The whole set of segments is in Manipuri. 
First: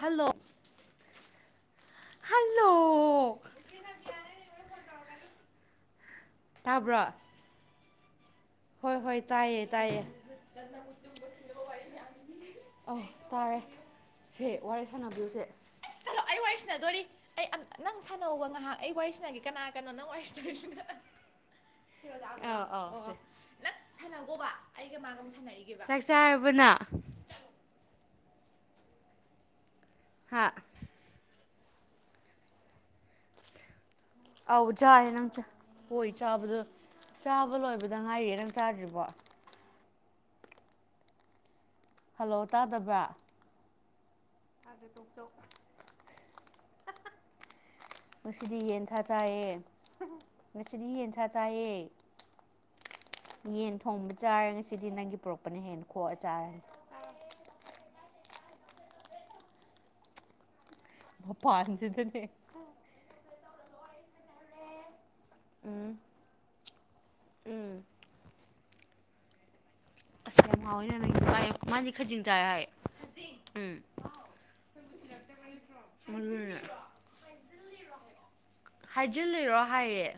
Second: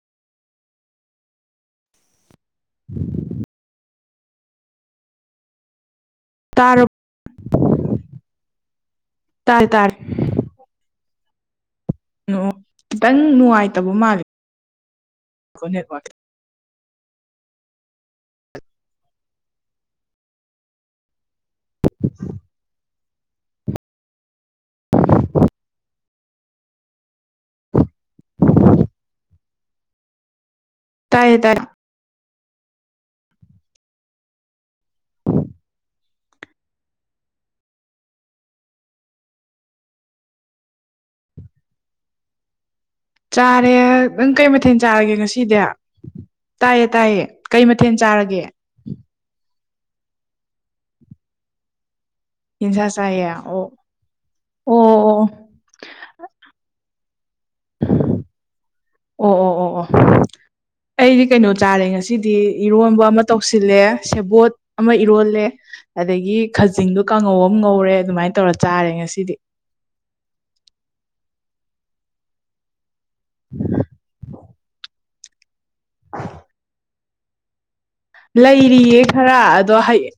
ꯍꯜꯂꯣ ꯍꯜꯂꯣ [inaudible] ꯇꯥꯔ ꯇꯥꯕ꯭ꯔ ꯍꯣꯏ ꯍꯣꯏ ꯇꯥꯏꯌꯦ ꯇꯥꯔꯦ ꯇꯥꯔꯦ ꯇꯥꯏꯌꯦ [inaudible] ꯑꯧ ꯈꯤꯇꯪ ꯇꯥꯔꯦ ꯅꯨꯡꯉꯥꯏꯇꯕ ꯃꯥꯜꯂꯤ ꯁꯦ ꯋꯥꯔꯤ ꯁꯥꯟꯅꯕꯤꯗꯨꯁꯦ [unintelligible] ꯑꯩ ꯋꯥꯔꯤ ꯁꯥꯟꯅꯗꯣꯔꯤ ꯑꯩ-ꯑꯝ- ꯅꯪ ꯁꯥꯟꯅꯧꯕ ꯉꯥꯏꯍꯥꯛ ꯑꯩ ꯋꯥꯔꯤ ꯁꯥꯟꯅꯒꯦ ꯀꯅꯥ ꯒꯅꯣ ꯅꯪ ꯋꯥꯔꯤꯁꯅꯔꯤꯁꯤꯅ [unintelligible] ꯅꯛ ꯁꯥꯟꯅꯒꯣꯕ ꯑꯩꯒ ꯃꯥꯒ ꯑꯃ ꯁꯥꯟꯅꯔꯤꯒꯦꯕ ꯆꯥꯛꯆꯥꯥꯕꯅ ꯍꯥ ꯇꯌꯦ ꯇꯔꯥ ꯑꯥꯎ ꯆꯥꯔꯦ ꯅꯪ ꯍꯣꯏ ꯆꯥꯕꯗꯣ ꯆꯥꯕ ꯂꯣꯏꯕꯗ ꯉꯥꯏꯌꯦ ꯅꯪ ꯆꯥꯗ꯭ꯔꯤꯔꯤꯕꯣ ꯍꯜꯂꯣ ꯇꯥꯗꯕ꯭ꯔꯥ ꯆꯥꯔꯦ ꯅꯪ ꯀꯩ ꯃꯊꯦꯜ ꯆꯥꯔꯒꯦ ꯉꯁꯤꯗꯤ ꯇꯥꯏꯌꯦ ꯇꯥꯏꯌꯦ ꯀꯩ ꯃꯊꯦꯜ ꯆꯥꯔꯒꯦ ꯃꯆꯔꯤ ꯌꯦꯟꯁꯥ ꯆꯥꯦ ꯌꯦꯟꯁꯥ ꯆꯥꯏꯌꯦ ꯑꯣ ꯌꯦꯟ ꯊꯣꯡꯕ ꯆꯥꯔꯦ ꯑꯣ ꯉꯁꯤꯗꯤ ꯅꯪꯒꯤ ꯑꯣ ꯄꯨꯔꯛꯄꯅ ꯍꯦꯟꯅ ꯈꯣꯛꯑ ꯆꯥꯔꯦ ꯑꯣ ꯑꯣ ꯑꯣ ꯑꯣ ꯑꯩꯗꯤ ꯀꯩꯅꯣ ꯆꯥꯔꯦ ꯃꯄꯥꯟꯁꯤꯗꯅꯦ ꯉꯁꯤꯗꯤ ꯏꯔꯣꯟꯕ ꯑꯃ ꯇꯧ ꯇꯧꯁꯤꯜꯂꯦ ꯁꯦꯕꯣꯠ ꯑꯃ ꯏꯔꯣꯜꯂꯦ ꯑꯗꯒꯤ ꯈꯖꯤꯡꯗꯣ ꯀꯥꯡꯉꯧ ꯑꯃ ꯉꯧꯔꯦ ꯑꯗꯨꯃꯥꯏꯅ ꯇꯧꯔꯦ ꯈꯔ ꯆꯥꯔꯦ ꯉꯁꯤꯗꯤ ꯑꯁꯃꯥꯣꯏꯅ ꯅꯪꯥꯏ ꯃꯥꯗꯤ ꯈꯖꯤꯡ ꯆꯥꯏ ꯍꯥꯏ ꯎ ꯂꯩꯔꯤꯌꯦ ꯈꯔ ꯍꯥꯏꯖꯤꯜꯂꯤꯔꯣ ꯑꯗꯣ ꯍꯥꯏꯌꯦ ꯍꯌꯦ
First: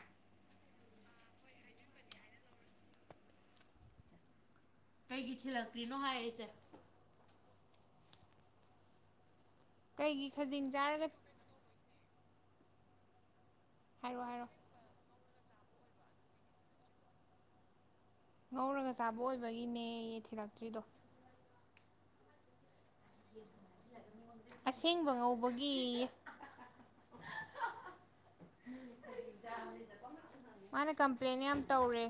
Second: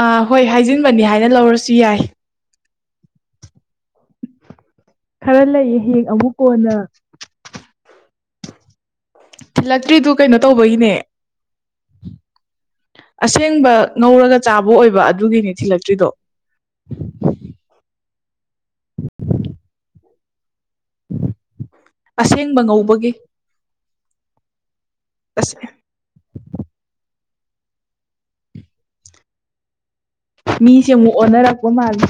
ꯑꯥ ꯍꯣꯏ ꯍꯥꯏꯖꯤꯟꯕꯅꯤ ꯍꯥꯏꯅ ꯂꯧꯔꯁꯨ ꯌꯥꯏ ꯀꯩꯒꯤ ꯈꯔ ꯂꯩꯌꯦ ꯊꯤꯜꯂꯛꯇ꯭ꯔꯤꯅꯣ ꯍꯌꯦꯡ ꯍꯥꯏꯌꯦ ꯑꯃꯨꯛ ꯏꯆꯦ ꯀꯣꯟꯅ ꯊꯤꯜꯂꯛꯇ꯭ꯔꯤꯗꯨ ꯀꯩꯒꯤ ꯀꯩꯅꯣ ꯈꯖꯤꯡ ꯇꯧꯕꯒꯤꯅꯦ ꯆꯥꯔꯒ ꯁꯦꯡꯕ ꯍꯥꯏꯔꯛꯑꯣ ꯉꯧꯔꯒ ꯍꯥꯏꯔꯣ ꯆꯥꯕ ꯑꯣꯏꯕ ꯑꯗꯨꯒꯤꯅꯤ ꯊꯤꯜꯂꯛꯇ꯭ꯔꯤꯗꯣ ꯉꯧꯔꯒ ꯆꯥꯕ ꯑꯣꯏꯕꯒꯤꯅꯦꯌꯦ ꯊꯤꯜꯂꯛꯇ꯭ꯔꯤꯗꯣ ꯑꯁꯦꯡꯕ ꯉꯧꯕꯒꯤ ꯑꯁꯦꯡꯕ ꯑꯁ ꯉꯧꯕꯒꯤ [unintelligible] ꯃꯤꯁꯦ ꯑꯃꯨꯛ ꯑꯣꯟꯅꯔꯛꯄ ꯃꯥꯜꯂꯤꯦ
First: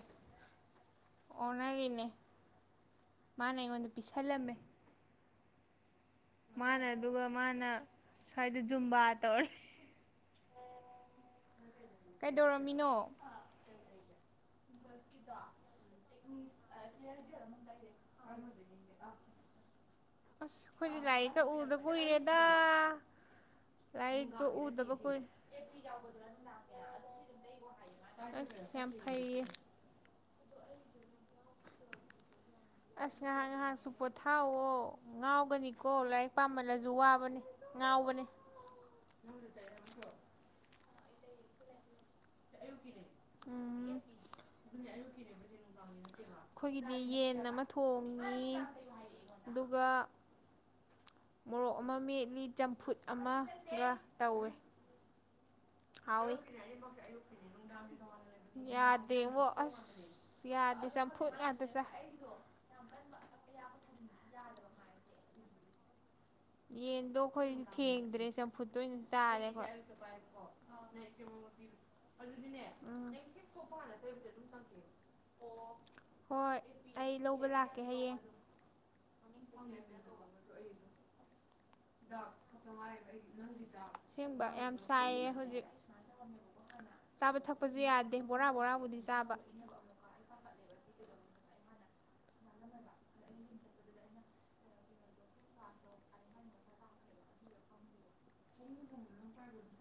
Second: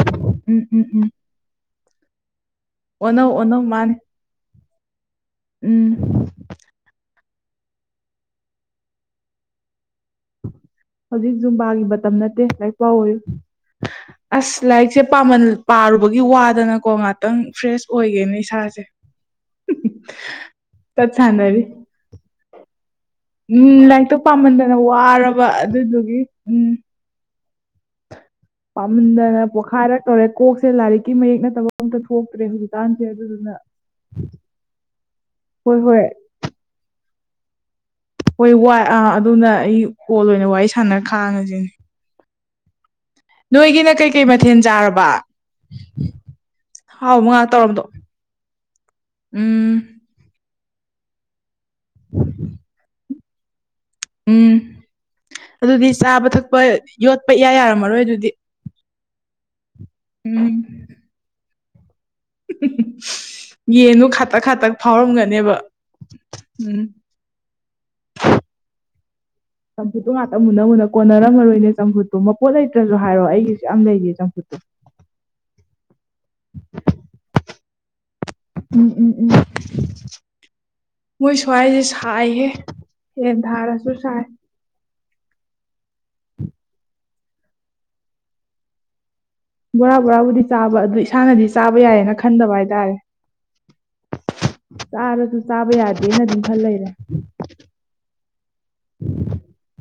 ꯎꯝ ꯎꯝ ꯎꯝ ꯑꯣꯟꯅꯔꯤꯅꯦ ꯑꯣꯟꯅꯧ ꯃꯥꯅ ꯑꯣꯟꯅꯧ ꯑꯩꯉꯣꯟꯗ ꯃꯥꯅꯦ ꯄꯤꯁꯜꯂꯝꯃꯦ ꯎꯝ ꯃꯥꯅ ꯑꯗꯨꯒ ꯃꯥꯅ ꯁ꯭ꯋꯥꯏꯗ ꯖꯨꯝꯕꯥ ꯇꯧꯔꯦ ꯍꯧꯖꯤꯛ ꯌꯖꯨꯝꯕꯥꯒꯤ ꯃꯇꯝ ꯅꯠꯇꯦ ꯂꯥꯏꯔꯤ ꯀꯩꯗꯧꯔꯝꯃꯤꯅꯣ ꯄꯥꯎ ꯑꯣꯏꯌꯨ ꯑꯁ ꯂꯥꯏꯔꯤꯛꯁꯦꯃ ꯄꯥꯔꯨꯕꯒꯤ ꯋꯥꯗꯅꯀꯣ ꯉꯥꯛꯇꯪ ꯐ꯭ꯔꯦꯁ ꯑꯣꯏꯒꯦꯅꯦ ꯏꯁꯥꯁꯦ ꯑꯁ ꯑꯩꯈꯣꯏꯁ ꯆꯠ ꯂꯥꯏꯔꯤꯛꯀ ꯁꯥꯟꯅꯔꯤ ꯎꯗ ꯀꯨꯏꯔꯦꯗ ꯎꯝ ꯂꯥꯏꯔꯤꯛꯇꯣ ꯄꯥꯝꯃꯟꯗꯅ ꯎꯗꯕ ꯀꯨꯏꯔꯦ ꯋꯥꯔꯕ ꯑꯗꯨꯗꯨꯒꯤ ꯎꯝ ꯑꯁ ꯌꯥꯝ ꯄꯥꯝꯗꯅ ꯐꯩꯌꯦ ꯄꯣꯛꯈꯥꯏꯔ ꯇꯧꯔꯦ ꯀꯣꯛꯁꯦ ꯂꯥꯏꯔꯤꯛꯀꯤ ꯃꯌꯦꯛ ꯅꯠꯇꯕ ꯑꯝꯇ ꯊꯣꯛ ꯑꯁ ꯉꯥꯏꯍꯥꯛ ꯉꯥꯏꯍꯥꯛꯁꯨ ꯄꯣꯊꯥꯑꯣ ꯍꯣꯏ ꯉꯥꯎꯒꯅꯤꯀꯣ ꯍꯣꯏ ꯂꯥꯏꯔꯤꯛ ꯄꯥꯝꯃꯜꯂꯁꯨ ꯋꯥꯕꯅꯦ ꯉꯥꯎꯕꯅꯦ ꯍꯣꯏ ꯋꯥ ꯑ ꯑꯗꯨꯅ ꯑꯩ ꯀꯣꯜ ꯑꯣꯏꯅ ꯋꯥꯔꯤ ꯁꯥꯟꯅꯔ ꯈꯥꯡꯉꯁꯤꯅꯦ ꯑꯦꯨ ꯀꯗꯦ ꯅꯣꯏꯒꯤꯅ ꯀꯩꯀꯩ ꯃꯊꯦꯜ ꯆꯥꯔꯕ ꯑꯩꯈꯣꯏꯒꯤꯗꯤ ꯍꯥꯎꯕ ꯌꯦꯟ ꯉꯥꯛ ꯑꯃ ꯇꯧꯔꯕꯗꯣ ꯊꯣꯡꯉꯤ ꯎꯝ ꯑꯗꯨꯒ ꯃꯣꯔꯣꯛ ꯑꯃ ꯃꯦꯠꯂꯤ ꯆꯝꯐꯨꯠ ꯑꯃ ꯎꯝ ꯑꯗꯨꯗꯤ ꯍ ꯆꯥꯕ ꯊꯛꯄ ꯌꯣꯠꯄ ꯏꯌꯥ ꯌꯥꯔꯝꯃꯔꯣꯏ ꯑꯗꯨꯗꯤ ꯌꯥꯗꯦꯕꯣ ꯑꯁ ꯌꯥꯗꯦ ꯆꯝꯐꯨꯠ ꯉꯥꯛꯇꯁꯥ ꯌꯦꯟꯗꯨꯣ ꯈꯥꯇꯛ ꯈꯥꯇꯛ ꯐꯥꯎꯔꯝꯒꯅꯦꯕ ꯎꯝ ꯌꯦꯟꯗꯣ ꯑꯩꯈꯣꯏ ꯊꯦꯡꯗ꯭ꯔꯦ ꯆꯝꯐꯨꯠꯇꯣꯏ ꯑꯣꯏꯅ ꯇꯥꯔꯦ ꯆꯝꯐꯨꯠꯇꯣ ꯉꯥꯛꯇ ꯃꯨꯟꯅ ꯃꯨꯟꯅ ꯀꯣꯟꯅꯔꯝꯃꯔꯣꯏꯅꯦ ꯆꯝꯐꯨꯠꯇꯣ ꯠꯇ ꯍꯣꯏ ꯑꯩ ꯂꯧꯕ ꯂꯥꯀꯦ ꯎꯝ ꯎꯝ ꯎꯝ ꯃꯣꯏꯁꯨ ꯁ꯭ꯋꯥꯏꯁꯦ ꯁꯥꯏꯍꯦ ꯌꯦꯟ ꯊꯥꯔꯁꯨ ꯁꯥꯏ ꯆꯥꯏꯌꯦ ꯍꯧꯖꯤꯛ ꯆꯥꯕ ꯊꯛꯄꯁꯨ ꯌꯥꯗꯦ ꯕꯣꯔꯥ ꯕꯣꯔꯥꯕꯨꯗꯤ ꯆꯥꯕ ꯕꯣꯔꯥ ꯕꯣꯔꯥꯕꯨꯗꯤ ꯆꯥꯕ ꯑꯗꯨ ꯏꯁꯥꯅꯗꯤ ꯆꯥꯕ ꯌꯥꯏꯌꯦꯅ ꯈꯟꯗꯕ ꯍꯥꯏꯇꯥꯔꯦ ꯆꯥꯔꯁꯨ ꯆꯥꯕ ꯌꯥꯗꯦꯅꯗꯤꯝ ꯈꯜ ꯂꯩꯔꯦ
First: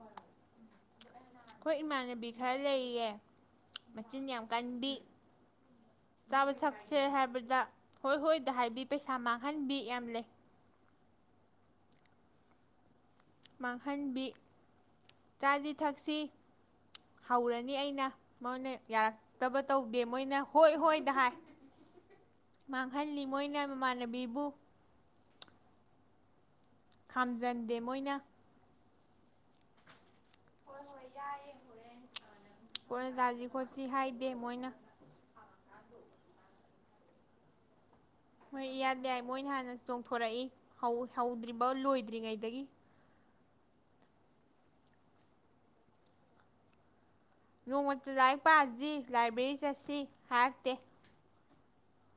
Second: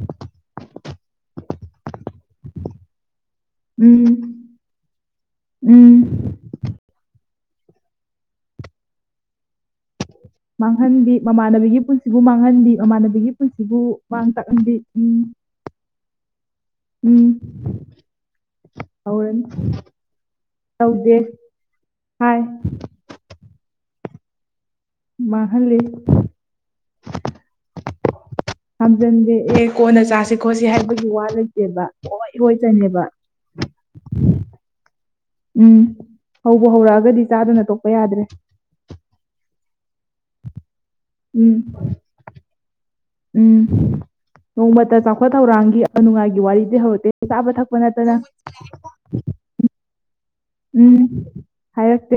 ꯑꯩꯈꯣꯏ ꯏꯃꯥꯟꯅꯕꯤ ꯈꯔ ꯂꯩꯌꯦ ꯃ ꯎꯝ ꯆꯤꯟ ꯌꯥꯝ ꯌꯥꯝ ꯎꯝ ꯀꯟꯕꯤꯕ ꯁꯁꯦ ꯍꯥꯏ ꯗ ꯍꯣꯏ ꯍꯣꯏꯗ ꯍꯥꯏꯕꯤ ꯄꯩꯁꯥ ꯃꯥꯡꯍꯟꯕꯤ ꯌꯥꯝ ꯂꯩ ꯃꯥꯡꯍꯟꯕꯤ ꯃꯃꯥꯟꯅꯕꯤꯒꯤ ꯄꯨꯟꯁꯤꯕꯨ ꯃꯥꯡꯍꯟꯕꯤ ꯃꯃꯥꯟꯅꯕꯤ ꯒꯤ ꯄꯨꯟꯁꯤꯕꯨ ꯃꯥꯡꯍꯟꯕꯤ ꯃꯥꯡ ꯇꯥꯛꯍꯟꯕꯤ ꯆꯥꯁꯤ ꯊꯛꯁꯤ ꯎꯝ ꯍꯧꯔꯅꯤ ꯑꯩꯅ ꯃꯣꯏꯅ ꯍꯧꯔꯅꯤ ꯌꯥꯔꯛꯇꯕ ꯇꯧꯗꯦ ꯃꯣꯏꯅ ꯍꯣꯏ ꯍꯣꯏ ꯇꯧꯗꯦ ꯍꯥꯏꯥꯏ ꯍꯥꯏ ꯃꯥꯡꯍꯜꯂꯤ ꯃꯣꯏꯅ ꯃꯃꯥꯟꯅꯕꯤꯕꯨ ꯃꯥꯍꯂꯦ ꯈꯥꯝꯖꯟꯗꯦ ꯃꯣꯏꯅ ꯍꯥꯝꯆꯟꯗꯦ ꯑꯦꯦ ꯀꯣꯟꯅ ꯆꯥꯁꯤ ꯈꯠꯁꯤ ꯈꯣꯠꯁꯤ ꯍꯥꯏꯕꯒꯤ ꯋꯥ ꯂꯩꯇꯦꯕ ꯑꯣ ꯏꯍꯣꯏ ꯆꯅꯦꯕ ꯀꯣꯏꯅ ꯆꯥꯁꯤ ꯈꯣꯠꯁꯤ ꯍꯥꯏꯗꯦ ꯃꯣꯏꯅ ꯎꯝ ꯍꯧꯕ ꯍꯧꯔꯛꯑꯒꯗꯤ ꯆꯥꯗꯨꯅ ꯇ ꯍꯣꯏ ꯌꯥꯗ ꯌꯥꯏ ꯃꯣꯏꯅ ꯍꯥꯟꯅ ꯆꯣꯡꯊꯣꯔꯛꯏ ꯎꯝ ꯍꯧꯗ꯭ꯔꯤꯐ ꯂꯣꯏꯗ꯭ꯔꯤꯉꯩꯗꯒꯤ ꯎꯝ ꯅꯣꯡꯃꯇ ꯆꯥꯎꯈꯠ ꯊꯧꯔꯥꯡꯒꯤ ꯑꯅꯨꯡꯉꯥꯏꯒꯤ ꯋꯥꯔꯤꯗꯤ ꯍꯧꯔꯛꯛꯇꯦ ꯅꯣꯡꯃꯇ ꯂꯥꯏꯔꯛ ꯄ ꯑꯁꯤ ꯂꯥꯏꯕ꯭ꯔꯦꯔꯤ ꯆꯠꯁꯤ ꯍꯥꯏꯔꯛꯇꯦ ꯎꯝ ꯍꯥꯏꯔꯛꯇꯦ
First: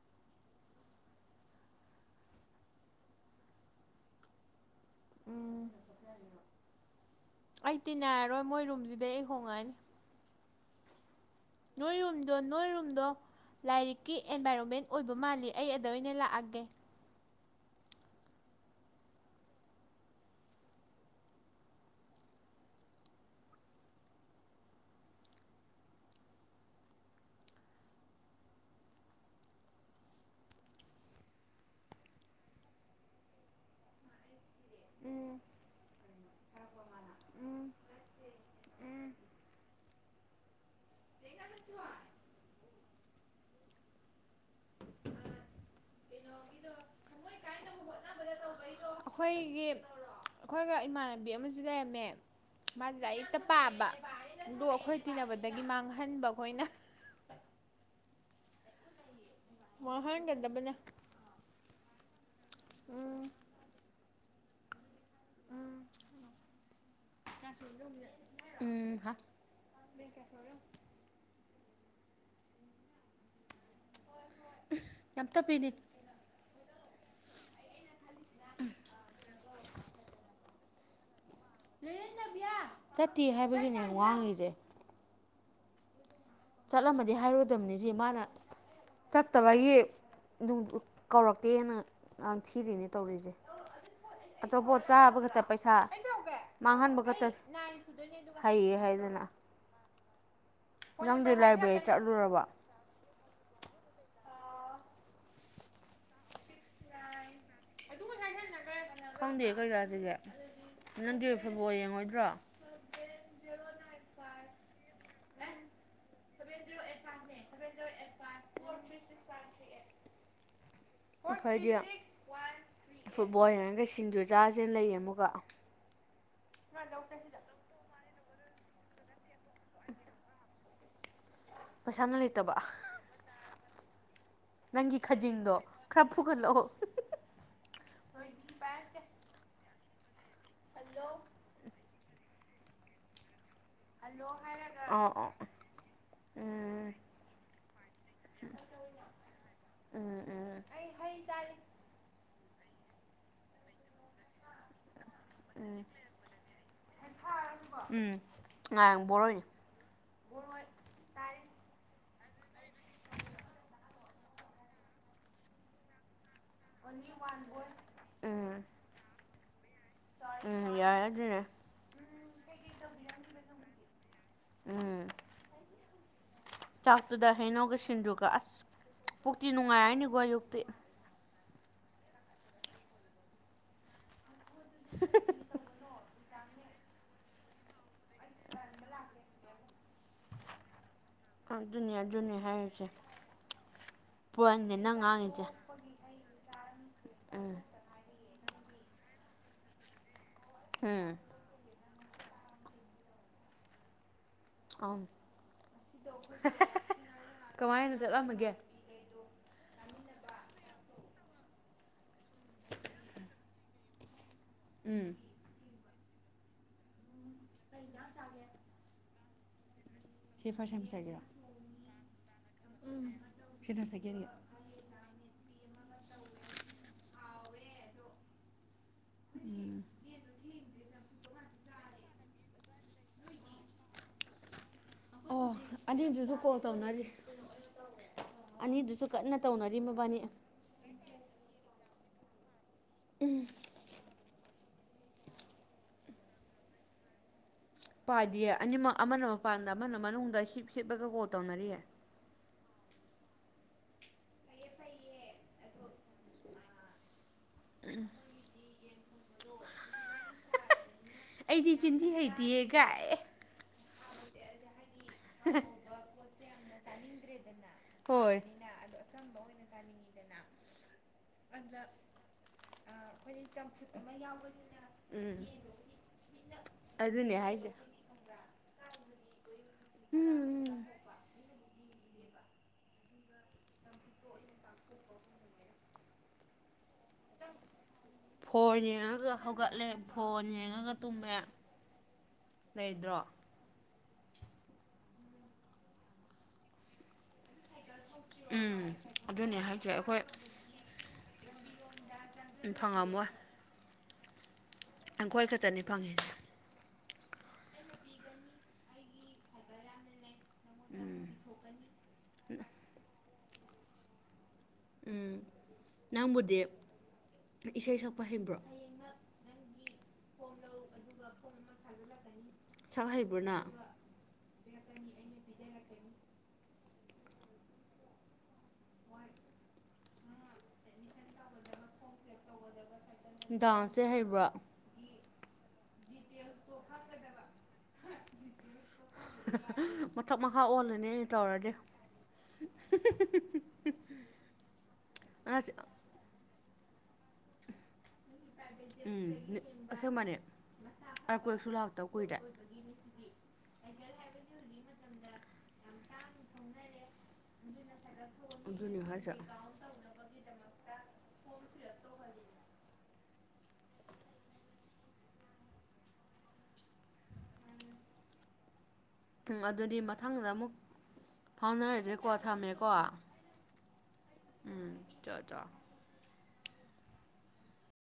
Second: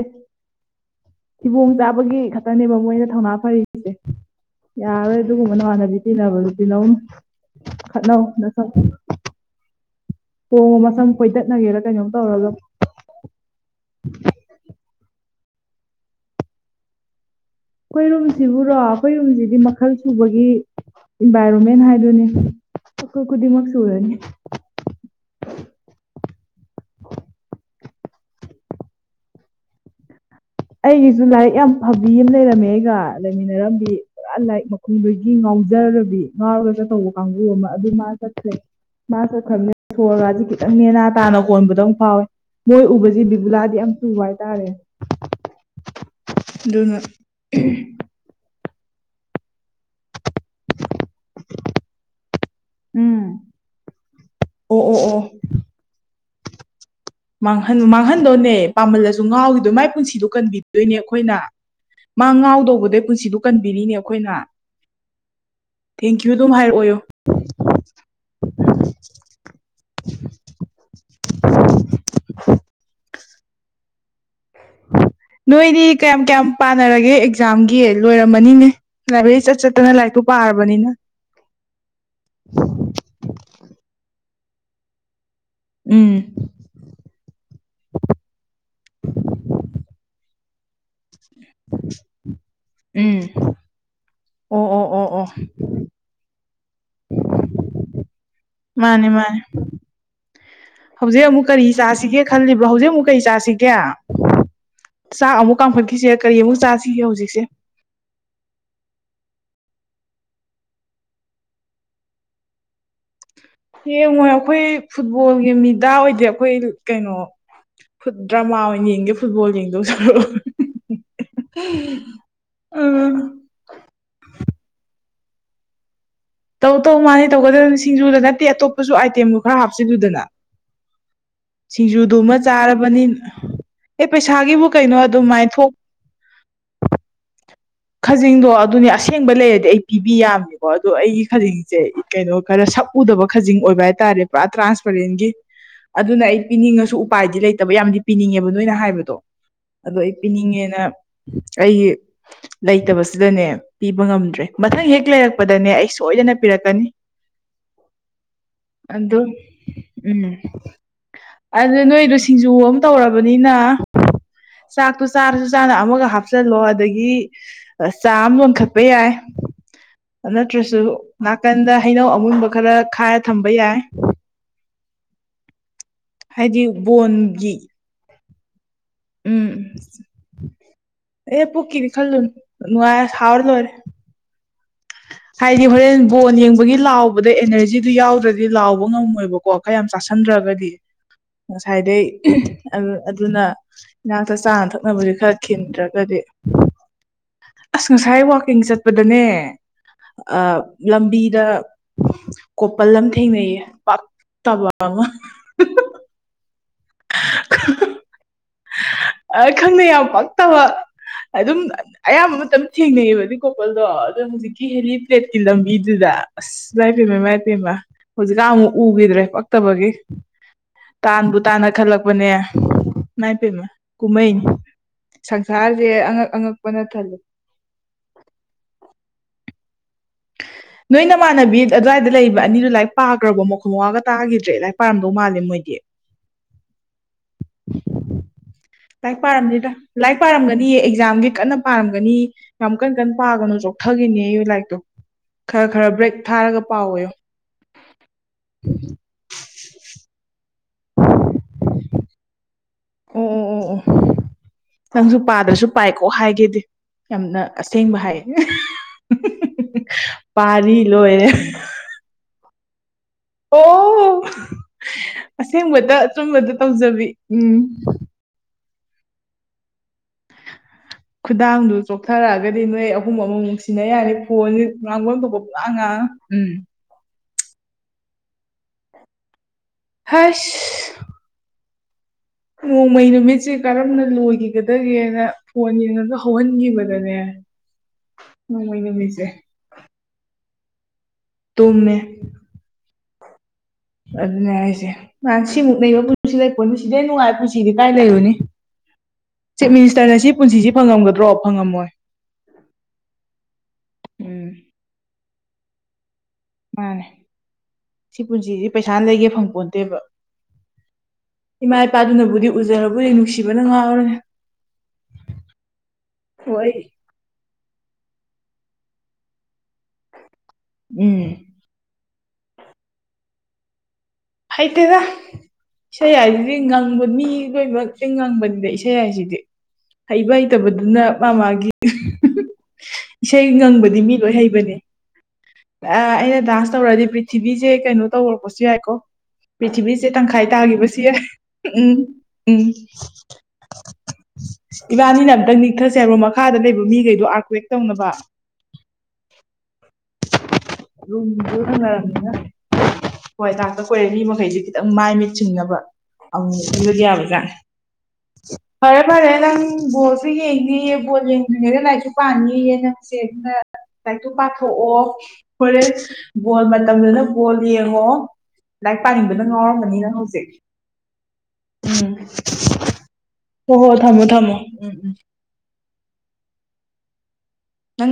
ꯐꯤꯕꯣꯡ ꯆꯥꯕꯒꯤ ꯈꯛꯇꯅꯦꯕ ꯃꯣꯏꯅ ꯊꯧꯅꯥ ꯐꯔꯤꯁꯦ ꯌꯥꯔꯣꯏ ꯑꯗꯨꯒꯨꯝꯕꯅ ꯎꯝ ꯍꯥꯟꯅꯗꯤ ꯇꯤꯟꯅꯕꯗꯨ ꯇꯤꯟꯅꯧꯨꯝ ꯑꯩ ꯇꯤ ꯏꯔꯣꯏ ꯃꯣꯏ ꯔꯨꯝꯁꯤꯗꯩ ꯑꯩ ꯍꯣꯡꯉꯛꯑꯅꯤ ꯑꯣ ꯃꯁꯝ ꯐꯣꯏꯗꯠꯅꯒꯦꯔ ꯀꯩꯅꯣꯝ ꯅꯣꯏꯔꯨꯝꯗꯣ ꯇꯧꯔꯒ ꯅꯣꯏꯔꯨꯝꯗꯣ ꯂꯥꯏꯔꯤꯛꯀꯤ ꯑꯦꯟꯚꯥꯏꯔꯣꯟꯃꯦꯟ ꯑꯣꯏꯕ ꯃꯥꯜꯂꯤ ꯑꯩ ꯑꯗꯨꯗ ꯑꯣꯏꯅ ꯂꯥꯛꯑꯒꯦ ꯈꯣꯏꯔꯨꯝꯁꯤꯕꯨꯔꯣ ꯑꯩꯈꯣꯏꯔꯨꯝꯁꯤꯗꯤ ꯃꯈꯜ ꯁꯨꯕꯒꯤ ꯏꯟꯚꯥꯏꯔꯣꯟꯃꯦꯟ ꯍꯥꯏꯗꯨꯅꯤ ꯑꯩꯈꯣꯏ ꯈꯨꯗꯤꯡꯃꯛ ꯁꯨꯔꯅꯤ ꯑꯩꯒꯤꯁꯨ ꯂꯥꯏꯔꯤꯛ ꯌꯥꯝ ꯐꯕꯤ ꯑꯃ ꯂꯩꯔꯝꯃꯦ ꯑꯩꯒ ꯂꯩꯃꯤꯟꯅꯔꯝꯗꯤ ꯄꯨꯔꯥ ꯂꯥꯏꯔꯤꯛ ꯃꯈꯨꯗꯒꯤ ꯎꯝ ꯉꯥꯎꯖꯔꯕꯤ ꯉꯥꯎꯔ ꯧ ꯀꯥꯡꯕꯨ ꯑꯃ ꯑꯗꯨ ꯃꯥ ꯆꯠꯈ꯭ꯔꯦ ꯃꯥ ꯆꯠꯈ꯭ꯔꯅꯦ ꯁꯣꯔꯒꯁꯤ ꯈꯤꯇꯪ ꯌꯥꯝ ꯃꯦꯅꯥ ꯇꯥꯅ ꯀꯣꯟꯕꯗ ꯐꯥꯎꯋꯦ ꯃꯣꯏ ꯎꯕꯁꯤ ꯕꯤꯕꯨꯨꯂꯥꯗꯤ ꯌꯥꯝ ꯆꯨꯕ ꯍꯥꯏꯇꯥꯔꯦ ꯑꯗꯨꯅ ꯑꯩꯈꯣꯏꯒꯤ ꯑꯩꯈꯣꯏꯒ ꯏꯃꯥꯟꯅꯕꯤ ꯑꯃꯁꯨ ꯂꯩꯔꯝꯃꯦ ꯃꯥꯁ ꯎꯝ ꯂꯔꯤꯦꯛꯇ ꯄꯥꯕꯗꯣ ꯑꯣ ꯑꯣ ꯑꯩꯈꯣꯏ ꯑꯣ ꯇꯤꯟꯅꯕꯗꯒꯤ ꯃꯥꯡꯍꯟꯕ ꯑꯩꯈꯣꯏꯅ ꯃꯥꯡꯍꯟ ꯃꯥꯡꯍꯟꯗꯣꯅꯦ ꯄꯥꯝꯍꯜꯂꯁꯨ ꯉꯥꯎꯒꯤꯗꯣ ꯃꯥꯏ ꯄꯨꯟꯁꯤꯗꯣ ꯃꯥꯡꯍꯟꯒꯗꯕꯅꯦ ꯀꯟꯕꯤꯗꯣꯏꯅꯦ ꯑꯩꯈꯣꯏꯅ ꯃꯥ ꯉꯥꯎꯗꯧꯕꯗꯩ ꯎꯝ ꯄꯨꯟꯁꯤꯗ ꯀꯟꯕꯤꯔꯤꯅꯦ ꯑꯩꯈꯣꯏꯅ ꯊꯦꯡꯀ꯭ꯌꯨ ꯑꯗꯨꯝ ꯍꯥꯏꯔꯛꯑꯣꯌꯣ ꯎꯝ ꯍꯥꯥ ꯀꯌꯥ ꯊꯔ [inaudible] ꯌꯥꯝ ꯇꯞꯄꯤꯅꯦ ꯅꯣꯏꯗꯤ ꯀꯌꯥꯝ ꯀꯌꯥꯝ ꯄꯥꯅꯔꯒꯦ ꯑꯦꯛꯖꯥꯝꯒꯤ ꯂꯣꯏꯔꯝꯃꯅꯤꯅꯦ ꯂꯥꯏꯕ꯭ꯔꯦꯔꯤ ꯆꯠ ꯆꯠꯇꯅ ꯂꯥꯏꯔꯤꯛꯇꯨ ꯄꯥꯔꯕꯅꯤꯅ ꯆꯠꯇꯦ ꯍꯥꯏꯕꯒꯤꯅꯦ ꯌꯥꯝ ꯋꯥꯡꯉꯁꯦ ꯎꯝ ꯆꯠꯂꯝꯃꯗꯤ ꯍꯥꯏꯔꯨꯗꯕꯅꯤ ꯁꯤꯦ ꯃꯥꯅ ꯆꯠꯇꯕꯒꯤ ꯀꯧꯔꯛꯇꯦꯅꯥꯡ ꯊꯤꯔꯤꯅꯦ ꯎꯝ ꯇꯧꯔꯤꯁꯦ ꯑꯣ ꯑꯆꯄꯣꯠ ꯑꯣ ꯑꯣ ꯆꯥꯕ ꯑꯣ ꯈꯛꯇ ꯄꯩꯁꯥ ꯃꯥꯡꯍꯟꯕ ꯈꯛꯇ ꯍꯩꯌꯦ ꯃꯥꯅꯦ ꯍꯥꯏꯗꯅ ꯃꯥꯅꯦ ꯍꯧꯖꯤꯛ ꯅꯪꯗꯤ ꯑꯃꯨꯛ ꯀꯔꯤ ꯂꯥꯏꯕ꯭ꯔꯦꯔꯤ ꯆꯥꯁꯤꯒꯦ ꯆꯠꯂꯨꯔꯕ ꯈꯜꯂꯤꯕ꯭ꯔꯣ ꯍꯧꯖꯤꯛ ꯑꯃꯨꯛ ꯀꯔꯤ ꯆꯥꯁꯤꯒꯦ ꯆꯥꯛ ꯑꯃꯨꯛ ꯀꯥꯈꯠꯈꯤꯁꯦ ꯀꯔꯤ ꯑꯃꯨꯛ ꯆꯥꯁꯤꯒꯦ ꯍꯧꯖꯤꯛꯁꯦ ꯆꯥꯏꯅ ꯅ ꯈꯪꯗꯦ ꯀꯩꯔꯥ ꯁꯤꯁꯦ ꯅꯪꯒꯤ ꯐꯕꯣ ꯌꯦꯡꯉꯣꯏꯗ꯭ꯔꯣ ꯌꯦꯡꯉꯣꯏ ꯑꯩꯈꯣꯏ ꯐꯨꯠꯕꯣꯜꯒꯤ ꯃꯤꯗꯥ ꯑꯣꯏꯗꯦ ꯑꯩꯈꯣꯏ ꯀꯩꯅꯣ ꯐꯨꯠ ꯗ꯭ꯔꯃꯥ ꯑꯣꯏꯅ ꯌꯦꯡꯒꯦ ꯐꯨꯠꯕꯣꯜ ꯌꯦꯡꯗꯧ ꯁꯔꯨꯛ ꯑꯩꯈꯣꯏꯗꯤ ꯎꯝ ꯐꯨꯠꯕꯣꯜ ꯍꯥꯏꯉꯒ ꯁꯤꯡꯖꯨ ꯆꯥꯥꯁꯦꯅ ꯂꯩ ꯋꯥ ꯇꯧ ꯇꯧ ꯃꯥꯅꯤ ꯇꯧꯒꯗꯕꯅꯤ ꯁꯤꯡꯖꯨꯗ ꯅꯠꯇꯦ ꯑꯇꯣꯞꯄꯁꯨ ꯑꯥꯏꯇꯦꯝꯗꯨ ꯈꯔ ꯍꯥꯞꯆꯜꯂꯨꯗꯅ ꯄꯩꯁꯥꯅ ꯁꯤꯡꯖꯨꯗꯨꯃ ꯂꯩꯇꯕ ꯆꯥꯔꯕꯅꯤꯅ ꯑꯦ ꯄꯩꯁꯥꯒꯤꯕꯨ ꯀꯩꯅꯣ ꯅꯪꯒꯤ ꯑꯗꯨꯃꯥꯏꯅ ꯈꯖꯤꯡꯗꯣ ꯊꯣꯛ ꯈꯔ ꯐꯨꯒꯠꯂꯛꯑꯣ ꯈꯖꯤꯡꯗꯣ ꯑꯗꯨꯅꯤ ꯑꯁꯦꯡꯕ ꯂꯩꯔꯗꯤ ꯑꯩ ꯄꯤꯕꯤ ꯌꯥꯕꯅꯦꯀꯣ ꯑꯗꯣ ꯑꯩꯒꯤ ꯈꯖꯤꯡꯁꯦ ꯀꯩꯅꯣ ꯈꯔ ꯁꯛꯎꯗꯕ ꯈꯖꯤꯡ ꯑꯣꯏꯕ ꯍꯥꯏꯇꯥꯔꯦ ꯄꯨꯔꯥ ꯑꯣ ꯇ꯭ꯔꯥꯟꯁꯄꯦꯔꯦꯟꯒꯤ ꯑꯣ ꯑꯗꯨꯅ ꯑꯩ ꯎꯝ ꯄꯤꯅꯤꯡꯉꯁꯨ ꯎꯄꯥꯏꯗꯤ ꯂꯩꯇꯕ ꯌꯥꯝꯗꯤ ꯄꯤꯅꯤꯡꯉꯦꯕ ꯅꯣꯏꯅ ꯍꯥꯏꯕꯗꯣ ꯑꯗꯣ ꯑꯩ ꯎꯝ ꯎꯝ ꯄꯤꯅꯤꯡꯉꯦꯅ ꯑꯩ ꯂꯩꯇꯕꯁꯤꯗꯅꯦ ꯄꯤꯕ ꯉꯝꯗ꯭ꯔꯦ ꯃꯊꯪ ꯍꯦꯛ ꯂꯩꯔꯛꯄꯗꯅꯦ ꯑꯩ ꯁꯣꯏꯗꯅ ꯄꯤꯔꯛꯀꯅꯤ ꯎꯝ ꯉꯥꯏꯔꯪ ꯑꯗꯣ ꯕꯣꯔꯣꯏꯅꯤ ꯎꯝ ꯑꯗꯨꯗ ꯅꯣꯏꯨꯗꯣ ꯁꯤꯡꯖꯨ ꯑꯃ ꯇꯧꯔꯕꯅꯤꯅ ꯆꯥꯛꯇꯣ ꯆꯥꯔꯁꯨ ꯆꯥꯅ ꯑꯃꯒ ꯍꯥꯞ ꯍꯥꯞꯆꯜꯂꯣ ꯑꯗꯒꯤ ꯆꯥ ꯑꯃ ꯎꯝ ꯂꯣꯟꯈꯠꯄ ꯌꯥꯏ ꯎꯝ ꯅꯠꯇ꯭ꯔꯁꯨ ꯌꯥꯔꯦ ꯑꯗꯨꯅꯦ ꯅꯥꯀꯟꯗ ꯍꯩꯅꯧ ꯑꯃꯨꯟꯕ ꯈꯔ ꯈꯥꯏꯔ ꯊꯝꯕ ꯌꯥꯏ ꯎꯝ ꯍꯥꯏꯗꯤ ꯆꯥꯛꯇꯨꯗ ꯕꯣꯟꯒꯤ ꯍꯩꯅꯧꯒ ꯁꯤꯡꯖꯨꯒ ꯑꯁ ꯄꯨꯈꯇꯤ ꯎꯝ ꯅꯨꯡꯉꯥꯏꯔꯅꯤꯀꯣ ꯑꯌꯨꯛꯇꯤ ꯑꯦ ꯄꯨꯛꯀꯤꯗꯤ ꯈꯜꯂꯨꯅꯨ ꯅꯨꯡꯉꯥꯏꯔ ꯍꯥꯎꯔ ꯂꯣꯏꯔꯦ ꯍꯥꯏꯗꯤ ꯍꯣꯔꯦꯟ ꯕꯣꯟ ꯌꯦꯡꯕꯒꯤ ꯂꯥꯎꯕꯗ ꯑꯦꯅꯔꯖꯤꯗꯨ ꯌꯥꯎꯗ꯭ꯔꯗꯤ ꯂꯥꯎꯕ ꯉꯝꯃꯣꯏꯕꯀꯣ ꯈꯔ ꯌꯥꯝ ꯆꯥꯁꯟꯗ꯭ꯔꯒꯗꯤ ꯑꯗꯨꯅꯦ ꯉꯁꯥꯏꯗꯩ ꯑꯗꯨꯅꯦ ꯍꯥꯏꯔꯤꯁꯦ ꯑꯗꯨꯅ ꯏꯅꯥꯛꯇ ꯆꯥꯅ ꯄꯣꯏꯟꯅꯦ ꯅꯪ ꯊꯛꯅꯕꯁꯦ ꯈꯔ ꯉꯥꯡꯉꯤꯁꯦ ꯈꯤꯟꯗ꯭ꯔꯒꯗꯤ ꯗꯦ ꯎꯝ ꯑꯁ ꯉꯁꯥꯏ ꯋꯥꯛꯀꯤꯡ ꯆꯠꯄꯗꯅꯦ ꯑ ꯎꯝ ꯂꯝꯕꯤꯗ ꯀꯣꯄꯜ ꯑꯃ ꯊꯦꯡꯅꯩꯌꯦ ꯇꯕ ꯑꯪ ꯑꯃ ꯀꯃꯥꯏꯅ ꯆꯠꯂꯝꯃꯒꯦ ꯑ ꯈꯪꯗꯦ ꯌꯥꯝ ꯄꯛꯇꯕ ꯑꯗꯨꯝ ꯑꯌꯥꯝꯕ ꯃꯇꯝ ꯊꯦꯡꯅꯩꯑꯕꯗꯤ ꯀꯣꯄꯜꯗꯣ ꯑꯗꯣ ꯍꯧꯖꯤꯛꯀꯤ ꯎꯝ ꯍꯦꯂꯤꯄ꯭ꯔꯦꯠꯀꯤ ꯂꯝꯕꯤꯗ ꯑꯗꯨꯗ ꯑꯁ ꯃꯥꯏ ꯄꯦꯝꯃ ꯃꯥꯏ ꯄꯦꯝꯃ ꯍꯧꯖꯤꯛꯀꯥꯟ ꯑꯃꯨꯛ ꯎꯈꯤꯗ꯭ꯔꯦ ꯄꯛꯇꯕꯒꯤ ꯁꯤꯐꯥ ꯁꯝꯁꯒꯤꯔ ꯇꯥꯅ ꯈꯜꯂꯛꯄꯅꯦ ꯅꯥꯄꯦꯝꯃ ꯁꯤꯅ ꯁꯦꯀꯦꯟꯒꯤ ꯀꯨꯝꯍꯩꯅꯤ ꯁꯪꯁꯥꯔ ꯑꯉꯛ ꯑꯉꯛꯄꯅ ꯊꯜꯂ ꯎꯝ ꯅꯣꯏ ꯅꯃꯥꯟꯅꯕꯤ ꯑꯗꯨꯋꯥꯏꯗ ꯂꯩꯕ ꯑꯅꯤꯗꯨꯣ ꯂꯥꯏꯔꯤꯛ ꯄꯥꯈ꯭ꯔꯕꯣ ꯃꯈꯣꯡ ꯃꯋꯥꯒ ꯇꯥꯈꯤꯗ꯭ꯔꯦ ꯂꯥꯏ ꯄꯥꯟꯕꯧ ꯃꯥꯜꯂꯦ ꯑꯣ ꯃꯣꯏꯗꯤ ꯑꯅꯤꯗꯨꯁꯨ ꯀꯣꯜ ꯇꯧꯅꯔꯤ ꯑꯅꯤꯗꯨꯁꯨ ꯂꯥꯏꯔꯤꯛ ꯀꯟꯅ ꯄꯥꯔꯝꯅꯤꯗ ꯇꯧꯅꯔꯤ ꯂꯥꯏꯔꯤꯛ ꯃꯕꯥꯅꯤ ꯄꯥꯔꯝꯒꯅꯤꯌꯦ ꯑꯦꯛꯖꯥꯝꯒꯤ ꯀꯟꯅ ꯄꯥꯔꯝꯒꯅꯤ ꯌꯥꯝ ꯀꯟ ꯀꯟ ꯄꯥꯒꯅꯨ ꯆꯣꯛꯊꯈꯤꯅꯦ ꯑꯩ ꯂꯥꯏꯔꯤꯛꯇꯣ ꯈꯔ ꯈꯔ ꯕ꯭ꯔꯦꯛ ꯊꯥꯔꯒ ꯄꯥꯎ ꯑꯥꯌꯣ ꯄꯥꯗꯤꯌꯦ ꯑꯅꯤꯃꯛ ꯑꯃꯅ ꯃꯄꯥꯟꯗ ꯑꯃꯅ ꯃꯅꯨꯡꯗ ꯁꯤꯞ ꯁꯤꯞꯂꯒ ꯀꯣꯜ ꯇꯧꯅꯔꯤꯑ ꯑꯣ ꯑꯣ ꯑꯣ ꯑꯣ ꯅꯪꯁꯨ ꯄꯥꯗ꯭ꯔꯁꯨ ꯄꯥꯏꯀꯣ ꯍꯥꯏꯒꯦꯗꯤ ꯌꯥꯝꯅ ꯑꯁꯦꯡꯕ ꯍꯥꯏ ꯄꯥꯔꯤ ꯂꯣꯏꯔꯦ ꯑꯩꯗꯤ ꯆꯤꯟꯊꯤ ꯍꯩꯇꯤꯌꯦ ꯀꯥꯏ ꯑꯣ ꯑꯁꯦꯡꯕꯗ ꯑꯆꯨꯝꯕꯗ ꯇꯧꯖꯕꯤ ꯎꯝ ꯑꯗꯨ ꯑꯆꯝꯕ ꯑꯣꯏꯅ ꯆꯥꯅꯤꯡꯉꯤꯗꯅ ꯈꯨꯗꯥꯡꯗꯨ ꯄꯨꯂꯞ ꯆꯣꯛꯊꯔꯛꯑꯒꯗꯤ ꯅꯣꯏ ꯑꯍꯨꯝ ꯑꯃꯨꯛ ꯑꯩꯈꯣꯏꯗꯤ ꯅꯨꯡꯁꯤꯟꯅ ꯆꯝꯐꯨꯠ ꯑꯃ ꯌꯥꯅꯤꯦ ꯐꯣꯟꯁꯦ ꯌꯥꯎꯕꯒꯤ ꯉꯥꯡꯕꯝ ꯎꯝ ꯊꯣꯛꯄ ꯄꯨꯡꯉꯥꯡ ꯉꯥꯡꯉ ꯎꯝ ꯑꯗꯨꯅꯦ ꯍꯥꯏꯁꯦ ꯍꯥꯏꯁ ꯅꯣꯡꯃꯩ ꯅꯨꯃꯤꯠꯁꯦ ꯀꯔꯝꯅ ꯂꯣꯏꯈꯤꯒꯗꯒꯦꯅ ꯐꯣꯟ ꯌꯦꯡꯉꯁꯨ ꯍꯧꯍꯟꯈꯤꯕꯅꯣ ꯐꯣꯟ ꯅꯨꯃꯤꯠꯁꯦ ꯌꯦꯒ ꯍꯧꯒꯗꯂꯦ ꯐꯣꯟ ꯇꯨꯝꯃꯦ ꯇꯨꯝꯃꯦ ꯂꯩꯗ꯭ꯔꯣ ꯑꯗꯨꯅꯦ ꯑꯩꯁꯦ ꯅꯍꯥꯟ ꯁꯤꯃꯨꯛ ꯅꯩꯕ ꯄꯨꯟꯁꯤ ꯂꯩꯄꯣꯅꯤ ꯁꯤꯗꯩ ꯅꯨꯡꯉꯥꯏ ꯄꯨꯟꯁꯤꯗꯤ ꯀꯥꯏ ꯂꯩꯔꯨꯅꯤ ꯎꯝ ꯑꯗꯨꯅꯦ ꯆꯤꯞ ꯍꯥꯏꯁꯦ ꯃꯤꯅꯤꯁꯇꯔꯅ ꯑꯩꯈꯣꯏ ꯁꯤ ꯄꯨꯟꯁꯤꯁꯤ ꯐꯪꯉꯝꯒꯗ꯭ꯔꯣ ꯐꯪꯉꯝꯃꯣꯏ ꯐꯪꯉ ꯑꯃꯣ ꯎꯝ ꯑꯩꯪꯈꯣꯏ ꯈꯛꯇꯅꯤ ꯐꯪꯉꯁꯦ ꯃꯥꯅꯦ ꯁꯤ ꯄꯨꯟꯁꯤꯁꯤ ꯄꯩꯁꯥꯅ ꯂꯩꯒꯦ ꯐꯪꯄꯣꯟꯠꯇꯦꯕ ꯏꯃꯥ ꯏꯄꯥꯗꯨꯅꯕꯨꯗꯤ ꯎꯖꯕꯨꯗꯤ ꯅꯨꯡꯁꯤꯕꯅ ꯉꯥꯡꯔꯅꯦ ꯎꯝ ꯅꯪꯕꯨꯗꯤ ꯑꯩ ꯏꯁꯩ ꯁꯛꯄ ꯍꯩꯕ꯭ꯔꯣ ꯎꯝ ꯁꯛ ꯍꯩꯕ꯭ꯔꯅ ꯍꯩꯇꯦꯗ ꯏꯁꯩ ꯍꯥꯏꯁꯤꯗꯤ ꯉꯪꯕ ꯃꯤ ꯂꯣꯏꯃꯛ ꯍꯦꯡ ꯉꯪꯕꯅꯤꯗ ꯏꯁꯩ ꯍꯥꯏꯁꯤꯗꯤ ꯍꯩꯕ ꯍꯩꯇꯕꯗꯨꯅ ꯃꯥ ꯃꯥꯒꯤ ꯏꯁꯩ ꯉꯪꯕꯗꯤ ꯗꯥꯟꯁꯁꯦ ꯃꯤ ꯂꯣꯏ ꯍꯩꯕ꯭ꯔꯣ ꯍꯩꯕꯅꯦ ꯑ ꯑꯩꯅ ꯗꯥꯟꯁ ꯇꯧꯔꯛꯗꯤ ꯄ꯭ꯔꯤꯊꯤꯕꯤꯁꯦ ꯀꯩꯅꯣ ꯇꯧꯔꯛꯄꯁꯨ ꯌꯥꯏꯀꯣ ꯄ꯭ꯔꯤꯊꯤꯕꯤꯁꯦ ꯃꯊꯛ ꯇꯪꯈꯥꯏ ꯃꯈꯥ ꯇꯥꯈꯤꯕꯁꯤ ꯑꯣꯜꯂꯅꯤ ꯑꯩꯅ ꯇꯧꯔꯗꯤ ꯎꯝ ꯎꯝ ꯏꯕꯥꯅꯤꯅ ꯑꯝꯇꯪ ꯑꯁ ꯅꯤꯛꯊꯁꯦ ꯑꯃꯣ ꯃꯈꯥꯗ ꯂꯩꯕ ꯃꯤꯈꯩꯗꯣ ꯑꯥꯔꯀꯋꯦꯛ ꯇꯧꯅꯕ ꯎꯝꯁ ꯃꯅꯦ ꯔꯝꯔ ꯉꯔꯅꯤꯉ ꯍꯣꯏ ꯇꯥꯛꯇ ꯀꯣꯏꯔꯦ ꯃꯤ ꯃꯈꯩꯁꯤꯦ ꯈꯤꯇꯪ ꯃꯥꯏ ꯃꯤꯠ ꯁꯤꯡꯅꯕ ꯑ ꯑꯗꯨꯗꯤ ꯌꯥꯕꯒ ꯑꯗꯨꯅꯦ ꯐꯔꯦ ꯐꯔꯦ ꯍꯥꯏꯁꯦ ꯅꯪ ꯕꯣꯜꯁꯨ ꯌꯦꯡꯗꯦꯌꯦ ꯕꯣꯜ ꯌꯦꯡꯗ꯭ꯔꯤꯉꯩꯗ ꯂꯥꯏꯔꯤꯛꯁꯨ ꯄꯥꯅꯤꯌꯦꯌꯦ ꯅꯪ ꯦ ꯑꯗꯨꯅ ꯥꯏꯛꯇꯣ ꯄꯥꯊꯣꯛꯑꯣ ꯍꯣꯔꯦ ꯕꯣꯜ ꯃꯇꯝꯗꯨꯅ ꯕꯣꯜ ꯌꯦꯡꯉꯣ ꯂꯥꯏꯔꯤꯛ ꯄꯥꯅꯤꯡꯕꯗ ꯉꯥꯎꯔꯝꯒꯅꯤꯅ ꯍꯧꯖꯤꯛ ꯎꯝ ꯐꯥꯎꯅꯔꯁꯦ ꯀꯣ ꯊꯝꯃꯦꯀꯣ ꯍꯣ ꯍꯣ ꯊꯝꯃꯣ ꯊꯝꯃꯣ ꯎꯝ ꯆꯠ ꯆ ꯅꯪ